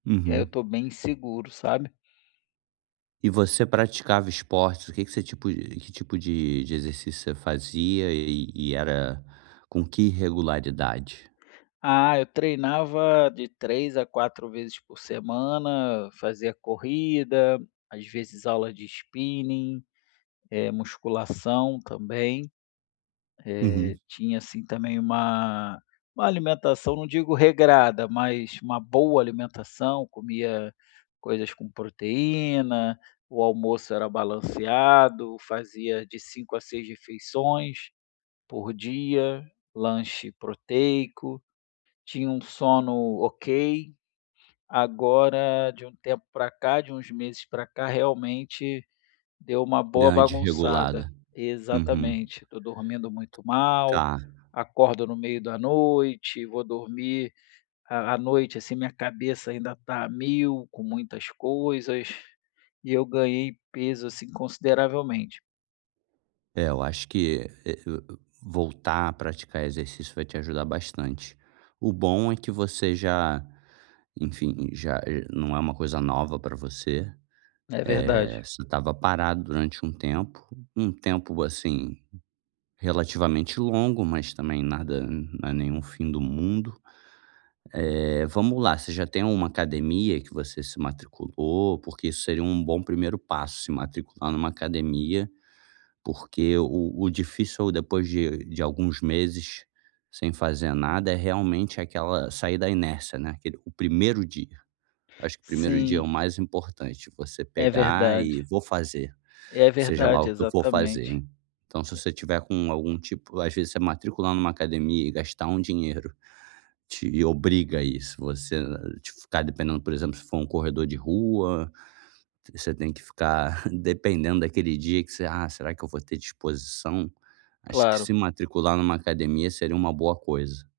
Eh, eu Uhum. tô bem inseguro, sabe. E você praticava esportes, o que que você tipo de que tipo de de exercício você fazia e e era com que regularidade? Ah, eu treinava de 3 a 4 vezes por semana, fazia corrida, às vezes aula de spinning, eh, musculação também. Uhum. Eh, tinha, assim, também uma uma alimentação, não digo regrada, mas uma boa alimentação, comia coisas com proteína, o almoço era balanceado, fazia de 5 a 6 refeições por dia, lanche proteico, tinha um sono ok. Agora, de um tempo pra cá, de uns meses pra cá, realmente deu uma Deu boa uma bagunçada. desregulada. Uhum. Exatamente. Tô dormindo muito mal, Tá. acordo no meio da noite, vou dormir à à noite, assim, minha cabeça ainda tá a 1000, com muitas coisas, e eu ganhei peso, assim, consideravelmente. É, eu acho que, eh, o o voltar a praticar exercício vai te ajudar bastante. O bom é que você já, enfim, já eh, não é uma coisa nova pra você. É Eh, verdade. você estava parado durante um tempo, um tempo, assim, relativamente longo, mas também nada não é nenhum fim do mundo. Eh, vamos lá, você já tem uma academia que você se matriculou? Porque isso seria um bom primeiro passo, se matricular numa academia, porque o o difícil é o depois de de alguns meses sem fazer nada é realmente aquela "sair da inércia", né, aquele "o primeiro dia". Acho que o primeiro dia é Sim. o mais importante, você É pegar e verdade. "vou fazer, É seja lá verdade, o que eu for fazer", exatamente. en então se você tiver com algum tipo às vezes você matricular numa academia e gastar um dinheiro te obriga a isso. Você, eh, tipo, ficar dependendo, por exemplo, se for um corredor de rua, você tem que ficar dependendo daquele dia que você: "Ah, será que eu vou ter disposição?". Acho que Claro. se matricular numa academia seria uma boa coisa.